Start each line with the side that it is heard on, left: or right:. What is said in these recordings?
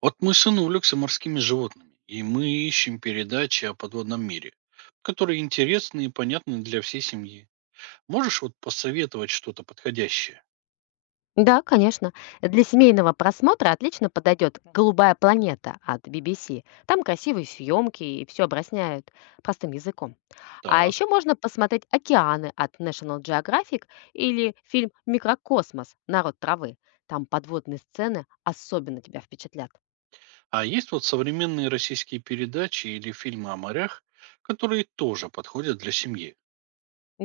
right: Вот мой сын увлекся морскими животными, и мы ищем передачи о подводном мире, которые интересны и понятны для всей семьи. Можешь вот посоветовать что-то подходящее?
left: Да, конечно. Для семейного просмотра отлично подойдет «Голубая планета» от BBC. Там красивые съемки и все объясняют простым языком. А
right: Так.
left: еще можно посмотреть «Океаны» от National Geographic или фильм «Микрокосмос. Народ травы». Там подводные сцены особенно тебя впечатлят.
right: А есть вот современные российские передачи или фильмы о морях, которые тоже подходят для семьи?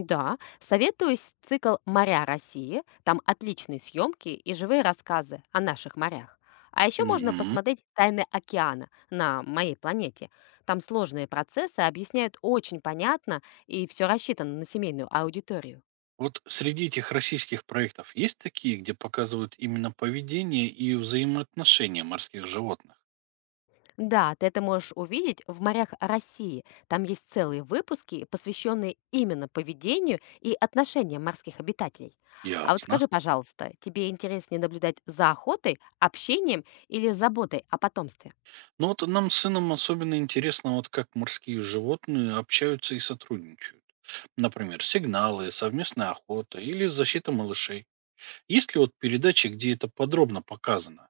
left: Да, советую цикл «Моря России». Там отличные съемки и живые рассказы о наших морях. А еще можно
right: Мгм.
left: посмотреть «Тайны океана» на моей планете. Там сложные процессы объясняют очень понятно и все рассчитано на семейную аудиторию.
right: Вот среди этих российских проектов есть такие, где показывают именно поведение и взаимоотношения морских животных?
left: Да, ты это можешь увидеть в «Морях России». Там есть целые выпуски, посвященные именно поведению и отношениям морских обитателей. А вот
right: Ясно.
left: скажи, пожалуйста, тебе интереснее наблюдать за охотой, общением или заботой о потомстве?
right: Ну вот нам с сыном особенно интересно, вот как морские животные общаются и сотрудничают. Например, сигналы, совместная охота или защита малышей. Есть ли вот передачи, где это подробно показано?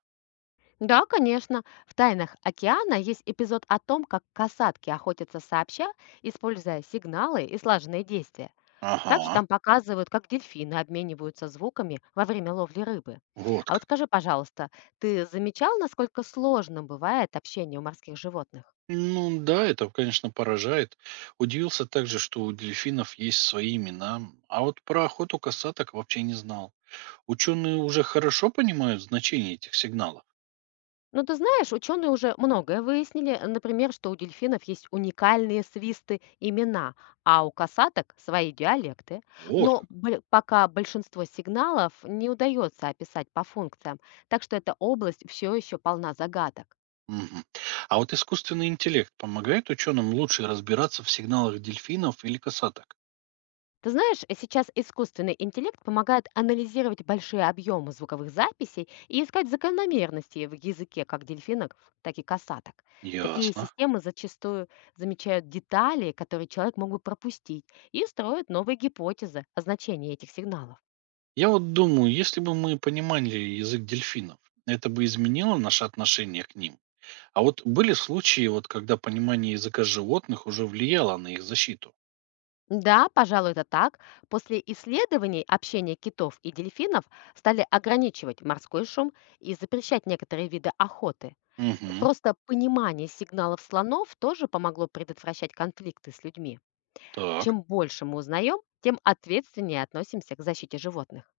left: Да, конечно. В «Тайнах океана» есть эпизод о том, как касатки охотятся сообща, используя сигналы и слаженные действия. Также
right: Ага,
left: там показывают, как дельфины обмениваются звуками во время ловли рыбы.
right: вот
left: А вот
right: как.
left: скажи, пожалуйста, ты замечал, насколько сложно бывает общение у морских животных?
right: Ну да, это, конечно, поражает. Удивился также, что у дельфинов есть свои имена, а вот про охоту косаток вообще не знал. Ученые уже хорошо понимают значение этих сигналов.
left: Ну, ты знаешь, ученые уже многое выяснили. Например, что у дельфинов есть уникальные свисты имена, а у касаток свои диалекты.
right: Вот как.
left: Пока большинство сигналов не удается описать по функциям, так что эта область все еще полна загадок.
right: Мгм. А вот искусственный интеллект помогает ученым лучше разбираться в сигналах дельфинов или косаток?
left: Ты знаешь, сейчас искусственный интеллект помогает анализировать большие объемы звуковых записей и искать закономерности в языке как дельфинок, так и косаток. Такие
right: Ясно.
left: системы зачастую замечают детали, которые человек мог бы пропустить, и строят новые гипотезы о значении этих сигналов.
right: Я вот думаю, если бы мы понимали язык дельфинов, это бы изменило наше отношение к ним. А вот были случаи, вот когда понимание языка животных уже влияло на их защиту.
left: Да, пожалуй, это так. После исследований общения китов и дельфинов стали ограничивать морской шум и запрещать некоторые виды охоты.
right: Угу.
left: Просто понимание сигналов слонов тоже помогло предотвращать конфликты с людьми.
right: Так.
left: Чем больше мы узнаем, тем ответственнее относимся к защите животных.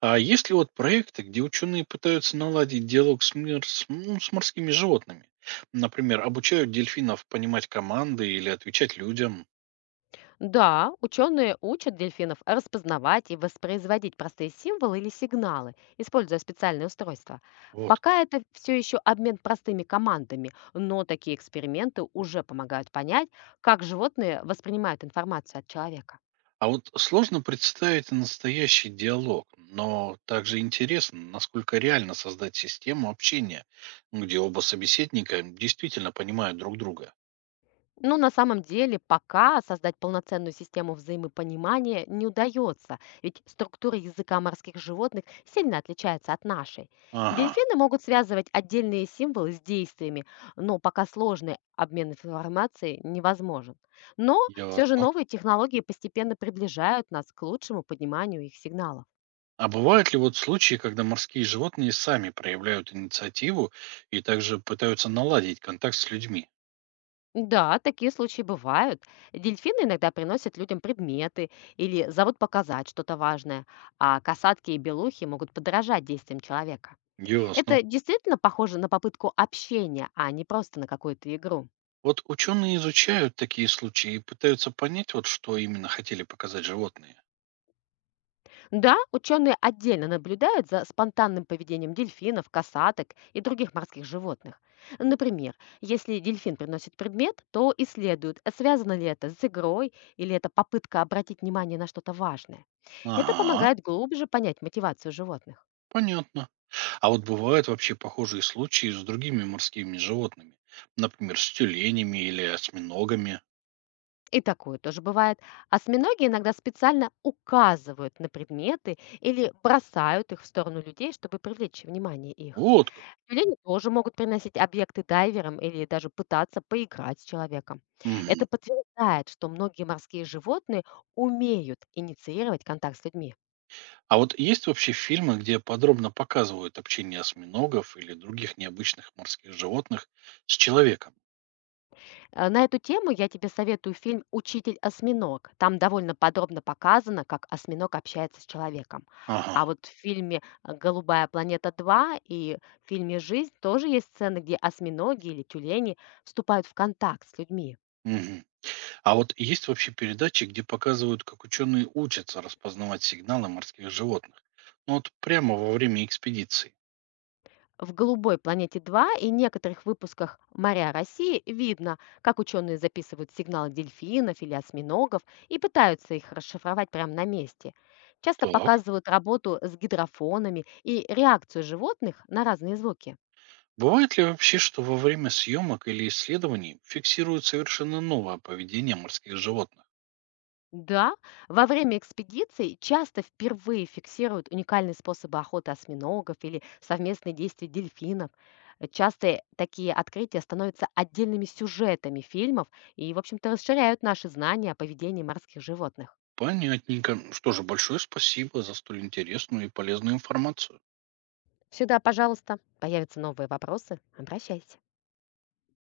right: А есть ли вот проекты, где ученые пытаются наладить диалог с, мир- с м, с морскими животными? Например, обучают дельфинов понимать команды или отвечать людям?
left: Да, ученые учат дельфинов распознавать и воспроизводить простые символы или сигналы, используя специальные устройства.
right: Вот.
left: Пока это все еще обмен простыми командами, но такие эксперименты уже помогают понять, как животные воспринимают информацию от человека.
right: А вот сложно представить настоящий диалог, но также интересно, насколько реально создать систему общения, ну, где оба собеседника действительно понимают друг друга.
left: Ну, на самом деле, пока создать полноценную систему взаимопонимания не удается, ведь структура языка морских животных сильно отличается от нашей.
right: Ага,
left: Дельфины могут связывать отдельные символы с действиями, но пока сложный обмен информацией невозможен. Но все же
right: ясно.
left: новые технологии постепенно приближают нас к лучшему пониманию их сигналов.
right: А бывают ли вот случаи, когда морские животные сами проявляют инициативу и также пытаются наладить контакт с людьми?
left: Да, такие случаи бывают. Дельфины иногда приносят людям предметы или зовут показать что-то важное, а касатки и белухи могут подражать действиям человека.
right: Ясно.
left: Это действительно похоже на попытку общения, а не просто на какую-то игру.
right: Вот ученые изучают такие случаи и пытаются понять, вот что именно хотели показать животные.
left: Да, ученые отдельно наблюдают за спонтанным поведением дельфинов, касаток и других морских животных. Например, если дельфин приносит предмет, то исследуют, а связано ли это с игрой или это попытка обратить внимание на что-то важное. Это
right: Ага,
left: помогает глубже понять мотивацию животных.
right: понятно. А вот бывают вообще похожие случаи с другими морскими животными. Например, с тюленями или осьминогами.
left: И такое тоже бывает. А осьминоги иногда специально указывают на предметы или бросают их в сторону людей, чтобы привлечь внимание их.
right: Вот как.
left: Тюлени тоже могут приносить объекты дайверам или даже пытаться поиграть с человеком.
right: Мгм.
left: Это подтверждает, что многие морские животные умеют инициировать контакт с людьми.
right: А вот есть вообще фильмы, где подробно показывают общение осьминогов или других необычных морских животных с человеком?
left: На эту тему я тебе советую фильм «Учитель осьминог». Там довольно подробно показано, как осьминог общается с человеком.
right: Ага.
left: А вот в фильме «Голубая планета 2» и в фильме «Жизнь» тоже есть сцены, где осьминоги или тюлени вступают в контакт с людьми.
right: Мгм. А вот есть вообще передачи, где показывают, как ученые учатся распознавать сигналы морских животных? Ну вот прямо во время экспедиции.
left: В «Голубой планете 2 и некоторых выпусках «Моря России» видно, как ученые записывают сигналы дельфинов или осьминогов и пытаются их расшифровать прямо на месте. Часто
right: Так.
left: показывают работу с гидрофонами и реакцию животных на разные звуки.
right: Бывает ли вообще, что во время съемок или исследований фиксируют совершенно новое поведение морских животных?
left: Да, во время экспедиций часто впервые фиксируют уникальные способы охоты осьминогов или совместные действия дельфинов. Часто такие открытия становятся отдельными сюжетами фильмов и, в общем-то, расширяют наши знания о поведении морских животных.
right: Понятненько. Что же, большое спасибо за столь интересную и полезную информацию.
left: Всегда, пожалуйста, появятся новые вопросы, обращайся.